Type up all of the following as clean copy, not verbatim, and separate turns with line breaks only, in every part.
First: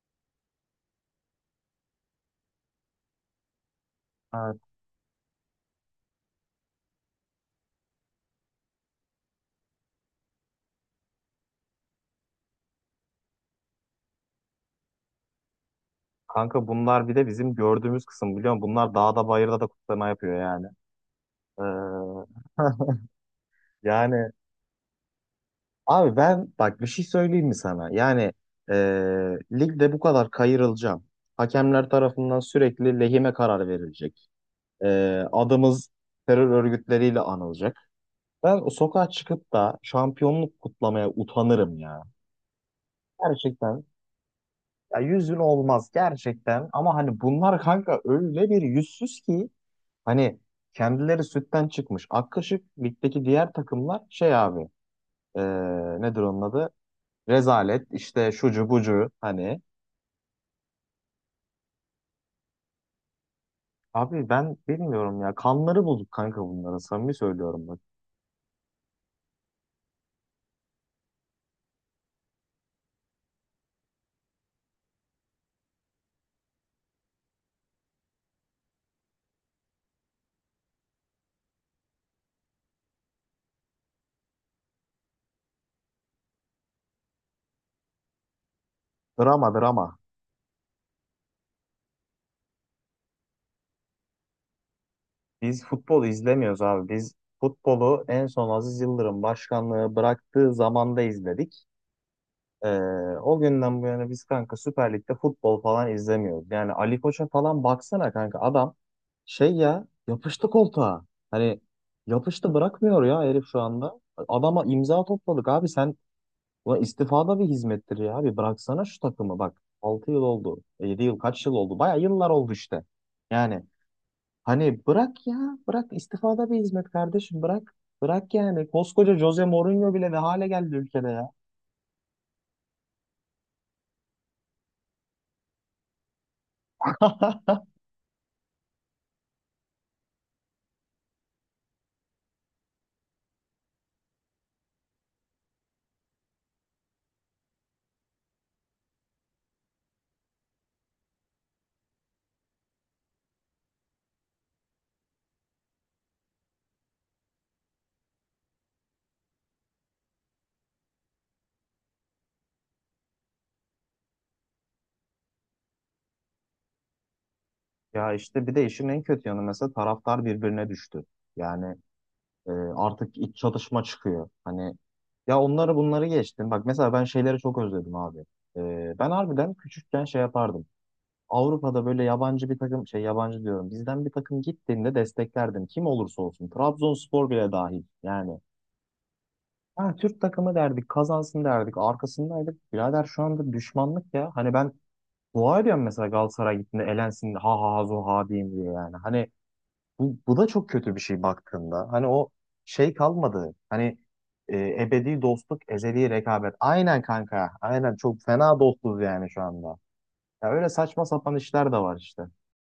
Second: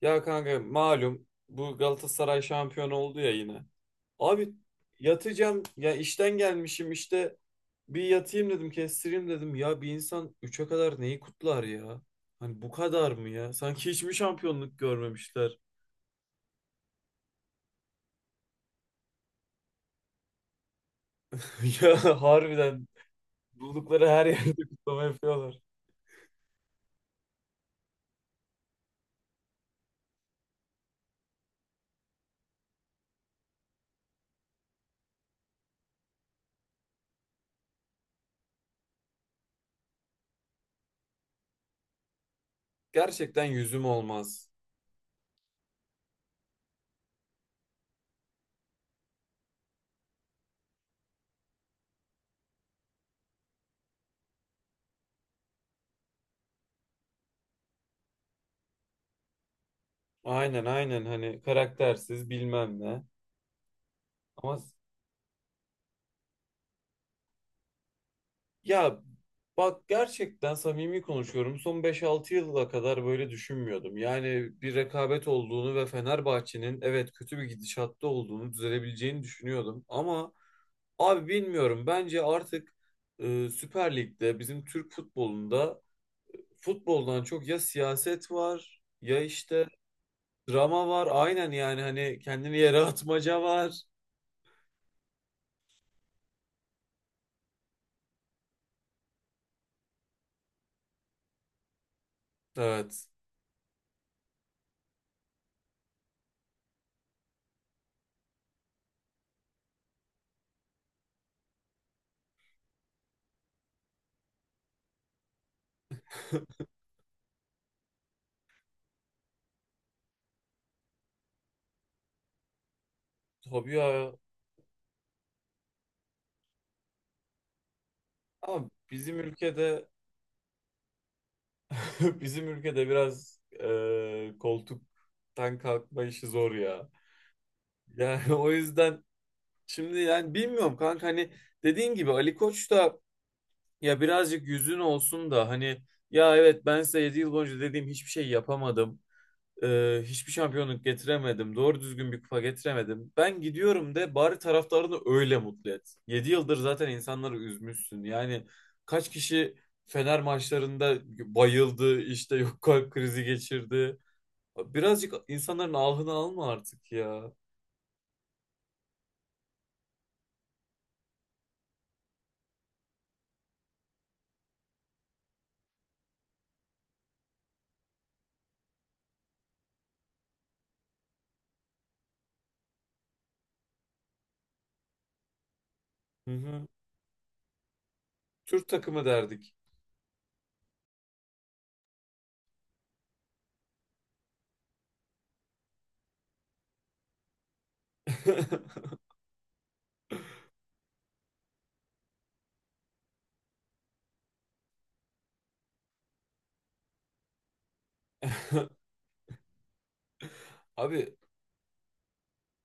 Ya kanka malum bu Galatasaray şampiyon oldu ya yine. Abi
Evet.
yatacağım ya işten gelmişim işte bir yatayım dedim, kestireyim dedim. Ya bir insan 3'e kadar neyi kutlar ya? Hani bu kadar mı ya? Sanki hiç mi şampiyonluk görmemişler?
Kanka bunlar bir de bizim gördüğümüz kısım biliyor musun? Bunlar dağda bayırda da kutlama yapıyor yani.
Ya
Ee,
harbiden buldukları her
yani
yerde kutlama yapıyorlar.
abi ben bak bir şey söyleyeyim mi sana? Yani ee, ligde bu kadar kayırılacağım. Hakemler tarafından sürekli lehime karar verilecek. Adımız terör örgütleriyle anılacak. Ben o sokağa çıkıp da şampiyonluk kutlamaya utanırım ya.
Gerçekten
Gerçekten.
yüzüm olmaz.
Ya yüz bin olmaz gerçekten. Ama hani bunlar kanka öyle bir yüzsüz ki, hani kendileri sütten çıkmış ak kaşık. Ligdeki diğer takımlar şey abi, e, nedir onun adı? Rezalet işte, şucu bucu hani.
Aynen aynen, hani karaktersiz bilmem ne.
Abi ben
Ama
bilmiyorum ya, kanları bulduk kanka, bunlara samimi söylüyorum bak.
ya, bak, gerçekten samimi konuşuyorum. Son 5 6 yıla kadar böyle düşünmüyordum. Yani bir rekabet olduğunu ve Fenerbahçe'nin evet kötü bir gidişatta olduğunu, düzelebileceğini düşünüyordum. Ama abi bilmiyorum. Bence artık Süper Lig'de bizim Türk futbolunda futboldan çok ya siyaset var, ya
Drama
işte
drama.
drama var. Aynen, yani hani kendini yere atmaca var.
Biz futbol izlemiyoruz abi. Biz futbolu en son Aziz Yıldırım başkanlığı bıraktığı zamanda izledik. Ee,
Evet.
O günden bu yana biz kanka Süper Lig'de futbol falan izlemiyoruz. Yani Ali Koç'a falan baksana kanka, adam şey ya, yapıştı koltuğa. Hani yapıştı, bırakmıyor ya herif şu anda. Adama imza topladık abi. Sen, ulan istifa da bir hizmettir ya abi, bıraksana şu takımı bak. Altı yıl oldu. Yedi yıl, kaç yıl oldu? Baya yıllar oldu işte. Yani
Tabii ya.
hani bırak ya, bırak, istifa da bir hizmet kardeşim, bırak. Bırak yani,
Ama
koskoca
bizim
Jose
ülkede,
Mourinho bile ne hale geldi ülkede ya.
bizim ülkede biraz koltuktan kalkma işi zor ya. Yani o yüzden şimdi, yani bilmiyorum kanka, hani dediğin gibi Ali Koç da ya birazcık yüzün olsun da hani, ya evet ben size 7 yıl boyunca dediğim hiçbir şey yapamadım. Hiçbir şampiyonluk getiremedim. Doğru düzgün bir kupa getiremedim. Ben gidiyorum de, bari taraftarını öyle mutlu et. 7 yıldır zaten insanları üzmüşsün. Yani kaç kişi Fener maçlarında bayıldı, işte yok kalp krizi geçirdi. Birazcık insanların ahını alma artık ya.
Ya işte bir de işin en kötü yanı, mesela taraftar birbirine düştü. Yani artık iç çatışma çıkıyor. Hani ya, onları bunları geçtim. Bak mesela ben şeyleri çok özledim abi. Ben harbiden küçükken şey yapardım. Avrupa'da böyle yabancı bir takım, şey, yabancı diyorum, bizden bir takım gittiğinde desteklerdim. Kim olursa
Hı
olsun.
hı.
Trabzonspor bile dahil. Yani
Türk takımı derdik.
ha, Türk takımı derdik, kazansın derdik. Arkasındaydık. Birader şu anda düşmanlık ya. Hani ben dua ediyorum mesela, Galatasaray gittiğinde elensin, ha ha ha zo ha diyeyim diye yani. Hani bu da çok kötü bir şey baktığında. Hani o şey kalmadı. Hani ebedi dostluk, ezeli rekabet. Aynen kanka. Aynen çok fena dostuz yani şu anda. Ya öyle saçma
Abi,
sapan işler de var işte.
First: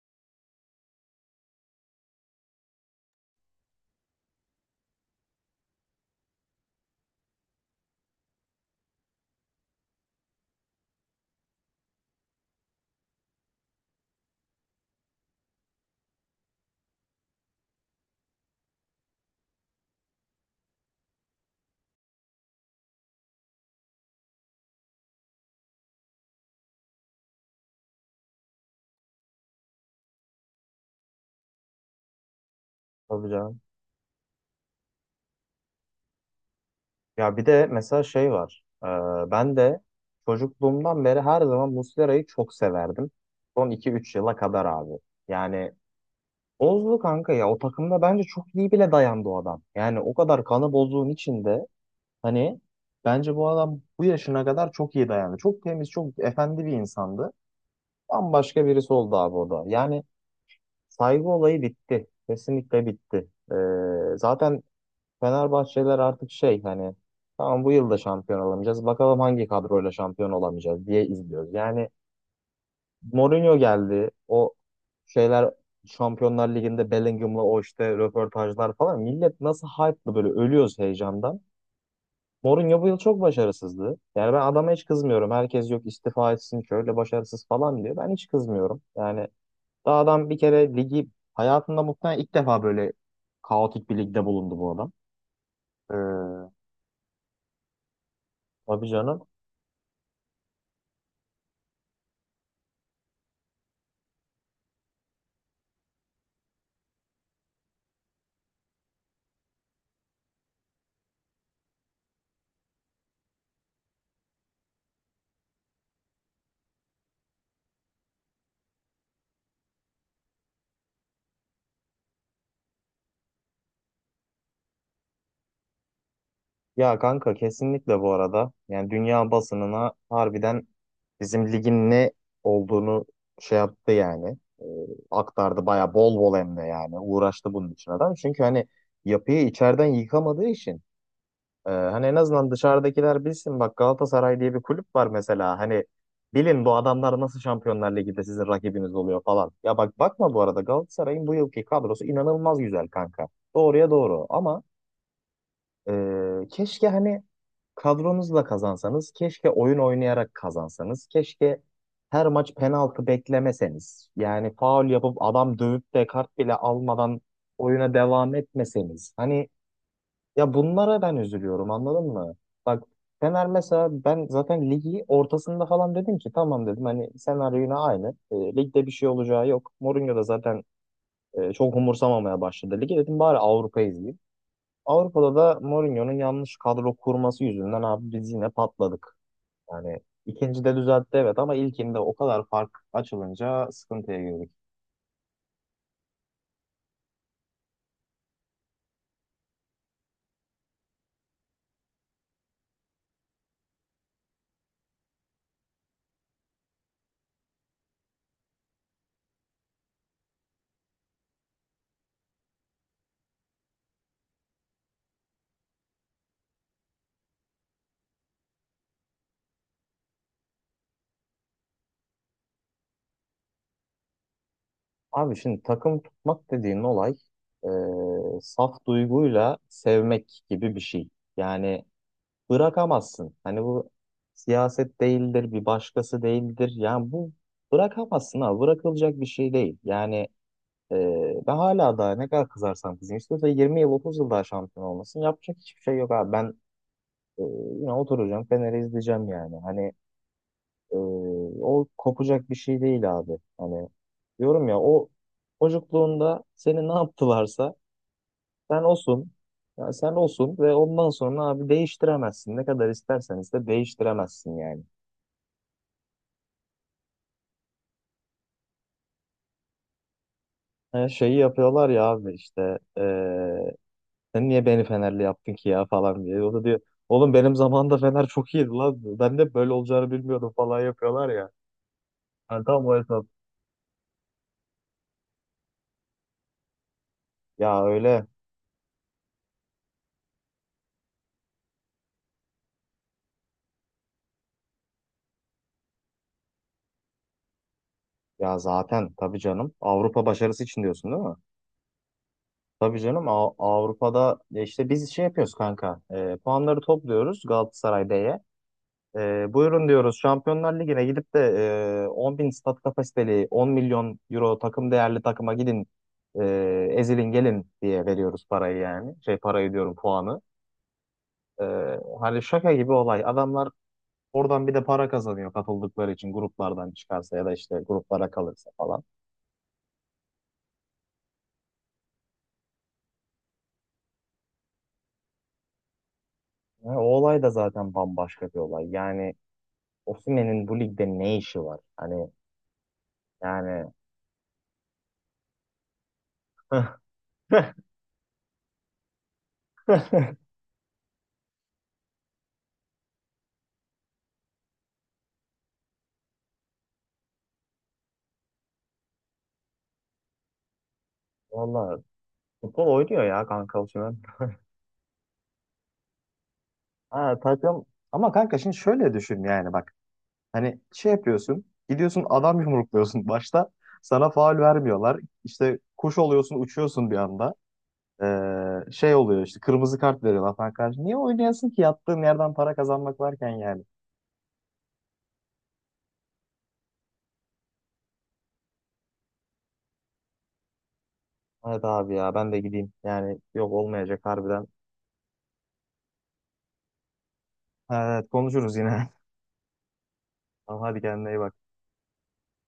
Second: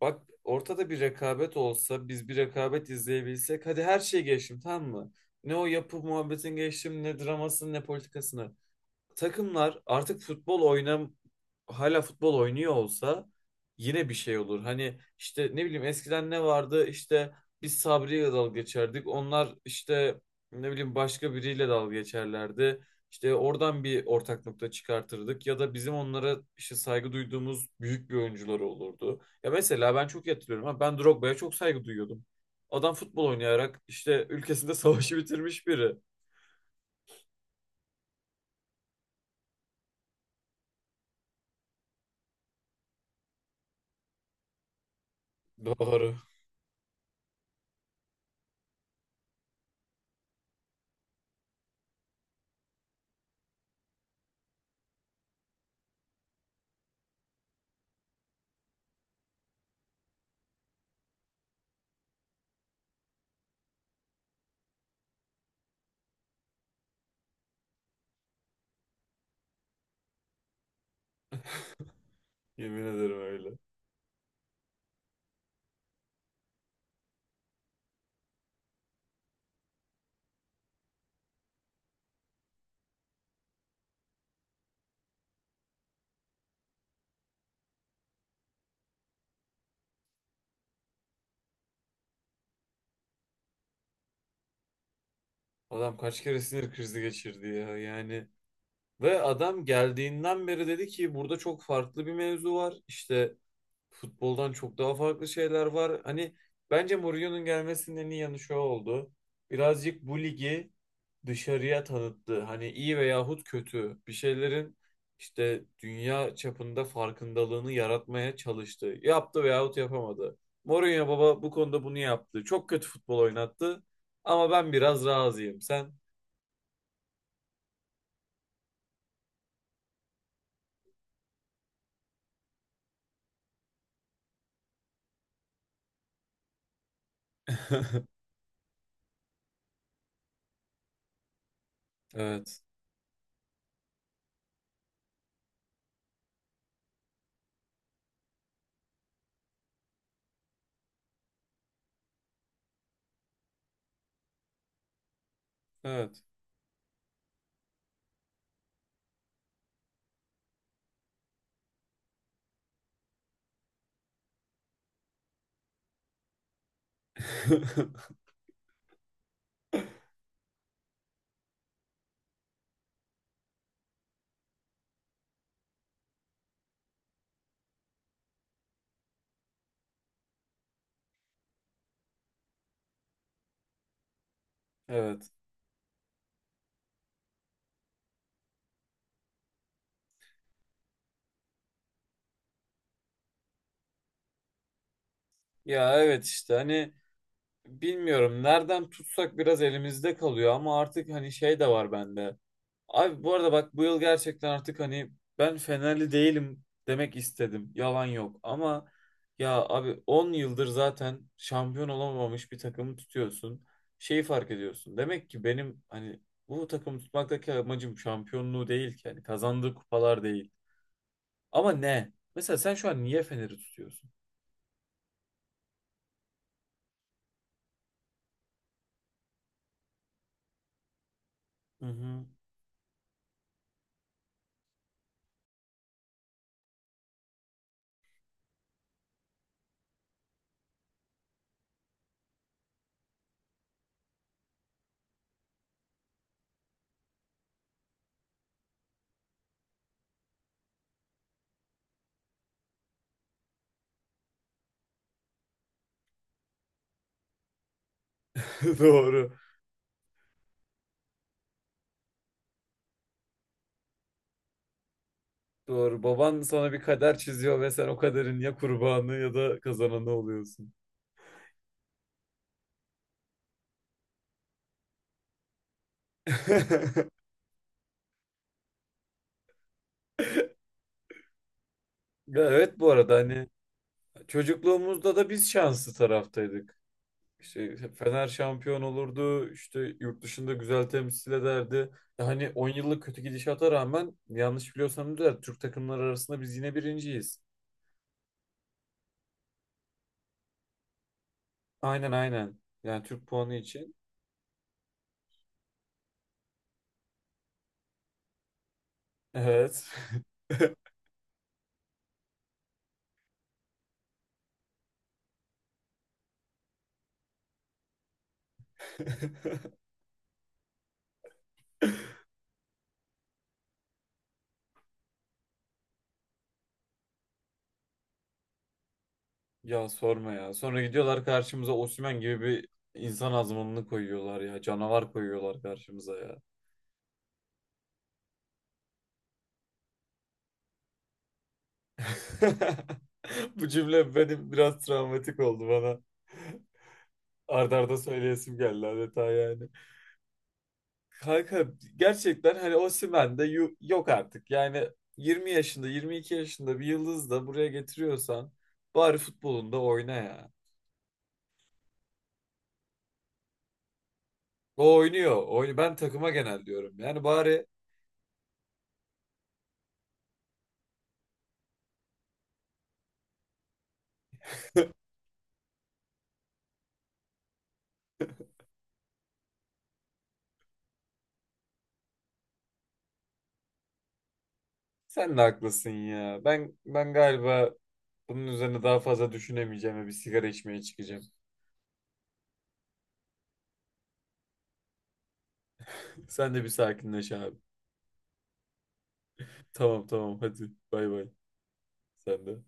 bak, ortada bir rekabet olsa, biz bir rekabet izleyebilsek, hadi her şeyi geçtim, tamam mı? Ne o yapı muhabbetin, geçtim ne dramasını ne politikasını, takımlar artık futbol oynam, hala futbol oynuyor olsa yine bir şey olur. Hani işte ne bileyim eskiden ne vardı? İşte biz Sabri'yle dalga geçerdik. Onlar işte ne bileyim başka biriyle dalga geçerlerdi. İşte oradan bir ortak nokta çıkartırdık ya da bizim onlara işte saygı duyduğumuz büyük bir oyuncuları olurdu. Ya mesela ben çok iyi hatırlıyorum ama, ben Drogba'ya çok saygı duyuyordum. Adam futbol
Tabii canım.
oynayarak işte ülkesinde savaşı bitirmiş biri.
Ya bir de mesela şey var. Ben de çocukluğumdan beri her zaman Muslera'yı çok severdim. Son iki üç yıla kadar abi. Yani
Doğru.
bozdu kanka ya. O takımda bence çok iyi bile dayandı o adam. Yani o kadar kanı bozduğun içinde, hani bence bu adam bu yaşına kadar çok iyi dayandı. Çok temiz, çok efendi bir insandı. Bambaşka birisi oldu abi o da. Yani saygı olayı bitti. Kesinlikle bitti. Zaten Fenerbahçeliler artık şey, hani tamam bu yıl da şampiyon olamayacağız. Bakalım hangi kadroyla şampiyon olamayacağız diye izliyoruz. Yani
Yemin ederim öyle.
Mourinho geldi. O şeyler, Şampiyonlar Ligi'nde Bellingham'la o işte röportajlar falan. Millet nasıl hype'lı, böyle ölüyoruz heyecandan. Mourinho bu yıl çok başarısızdı. Yani ben adama hiç kızmıyorum. Herkes yok istifa etsin, şöyle başarısız falan diyor. Ben hiç kızmıyorum. Yani daha adam bir kere ligi, hayatında muhtemelen ilk defa böyle kaotik bir ligde bulundu bu adam. Ee,
Adam kaç kere sinir krizi geçirdi ya yani.
tabii
Ve
canım.
adam geldiğinden beri dedi ki burada çok farklı bir mevzu var. İşte futboldan çok daha farklı şeyler var. Hani bence Mourinho'nun gelmesinin en iyi yanı şu oldu. Birazcık bu ligi dışarıya tanıttı. Hani iyi veyahut kötü bir şeylerin işte dünya çapında farkındalığını yaratmaya çalıştı. Yaptı veyahut yapamadı. Mourinho baba bu konuda bunu yaptı. Çok kötü futbol oynattı. Ama ben biraz razıyım. Sen?
Ya kanka kesinlikle bu arada. Yani dünya basınına harbiden bizim ligin ne olduğunu şey yaptı yani. Aktardı baya, bol bol hem de yani. Uğraştı bunun için adam. Çünkü hani yapıyı içeriden yıkamadığı için, hani en azından
Evet.
dışarıdakiler bilsin, bak Galatasaray diye bir kulüp var mesela, hani bilin bu adamlar nasıl Şampiyonlar Ligi'nde sizin rakibiniz oluyor falan. Ya bak, bakma bu arada, Galatasaray'ın bu yılki kadrosu inanılmaz güzel kanka. Doğruya doğru, ama
Evet.
keşke hani kadronuzla kazansanız, keşke oyun oynayarak kazansanız, keşke her maç penaltı beklemeseniz. Yani faul yapıp, adam dövüp de kart bile almadan oyuna devam etmeseniz. Hani ya, bunlara ben üzülüyorum, anladın mı? Bak, Fener mesela, ben zaten ligi ortasında falan dedim ki tamam dedim, hani senaryo yine aynı. Ligde bir şey olacağı yok. Mourinho da zaten çok umursamamaya başladı ligi, dedim bari Avrupa izleyeyim.
Evet.
Avrupa'da da Mourinho'nun yanlış kadro kurması yüzünden abi biz yine patladık. Yani ikincide düzeltti, evet, ama ilkinde o kadar fark açılınca sıkıntıya girdik.
Ya evet, işte hani bilmiyorum nereden tutsak biraz elimizde kalıyor, ama artık hani şey de var bende. Abi bu arada bak, bu yıl gerçekten artık hani ben Fenerli değilim demek istedim. Yalan yok ama ya abi, 10 yıldır zaten şampiyon olamamış bir takımı tutuyorsun. Şeyi fark ediyorsun. Demek ki benim hani bu takımı tutmaktaki amacım şampiyonluğu değil ki. Yani kazandığı kupalar değil. Ama ne? Mesela sen şu an niye Fener'i tutuyorsun?
Abi şimdi takım tutmak dediğin olay, saf duyguyla sevmek gibi bir şey. Yani
Hı hı.
bırakamazsın. Hani bu siyaset değildir, bir başkası değildir. Yani bu, bırakamazsın ha, bırakılacak bir şey değil. Yani e, ben hala daha, ne kadar kızarsam kızayım, İstiyorsa 20 yıl, 30 yıl daha şampiyon olmasın, yapacak hiçbir şey yok abi. Ben e, yine oturacağım, Fener'i izleyeceğim yani. Hani e, o kopacak bir şey değil abi. Hani diyorum ya, o çocukluğunda seni ne yaptılarsa sen olsun.
Doğru.
Ya sen olsun ve ondan sonra abi değiştiremezsin. Ne kadar istersen iste değiştiremezsin yani.
Doğru. Baban sana bir kader çiziyor ve sen o kaderin ya kurbanı ya da kazananı oluyorsun.
Her şeyi yapıyorlar ya abi, işte sen niye beni Fenerli yaptın ki ya falan diye. O da diyor, oğlum benim zamanımda Fener çok iyiydi lan, ben de böyle olacağını bilmiyordum falan yapıyorlar ya.
Ya
Yani
evet,
tam
bu
o
arada
hesap.
hani çocukluğumuzda da biz şanslı taraftaydık. İşte
Ya öyle.
Fener şampiyon olurdu, işte yurt dışında güzel temsil ederdi. Hani 10 yıllık kötü gidişata rağmen, yanlış biliyorsam da, Türk takımları arasında biz yine birinciyiz.
Ya zaten tabii canım. Avrupa başarısı için diyorsun değil mi?
Aynen aynen.
Tabii
Yani Türk
canım,
puanı için.
Avrupa'da ya işte biz şey yapıyoruz kanka. Puanları topluyoruz Galatasaray B'ye.
Evet.
Buyurun diyoruz. Şampiyonlar Ligi'ne gidip de 10 bin stat kapasiteli, 10 milyon euro takım değerli takıma gidin, ezilin gelin diye veriyoruz parayı yani. Şey parayı diyorum, puanı. E, Hani şaka gibi olay. Adamlar oradan bir de para kazanıyor katıldıkları için, gruplardan çıkarsa ya da işte gruplara kalırsa falan.
Ya sorma ya. Sonra gidiyorlar karşımıza Osimhen gibi bir insan azmanını koyuyorlar ya. Canavar koyuyorlar karşımıza ya.
O olay da zaten bambaşka bir olay. Yani Osimhen'in bu ligde ne işi var? Hani
Bu
yani,
cümle benim biraz travmatik oldu bana. Ard arda söyleyesim geldi adeta yani. Kanka gerçekten hani Osimhen de yok artık. Yani 20 yaşında, 22 yaşında bir yıldız da buraya getiriyorsan bari futbolunda oyna ya.
valla futbol oynuyor ya kanka Osimhen.
O oynuyor. Oyun, ben takıma genel diyorum. Yani
Ha,
bari
takım, ama kanka şimdi şöyle düşün yani, bak hani şey yapıyorsun, gidiyorsun adam yumrukluyorsun, başta sana faul vermiyorlar, işte kuş oluyorsun, uçuyorsun bir anda. Şey oluyor işte, kırmızı kart veriyorlar falan, karşı niye oynayasın ki, yattığın yerden para kazanmak varken yani.
sen de haklısın ya. Ben galiba bunun üzerine daha fazla düşünemeyeceğim ve bir sigara içmeye çıkacağım.
Evet abi, ya ben de gideyim yani, yok olmayacak harbiden.
Sen de bir sakinleş abi.
Evet, konuşuruz yine.
Tamam tamam, hadi
Tamam, hadi
bay
kendine
bay.
iyi bak.
Sen de.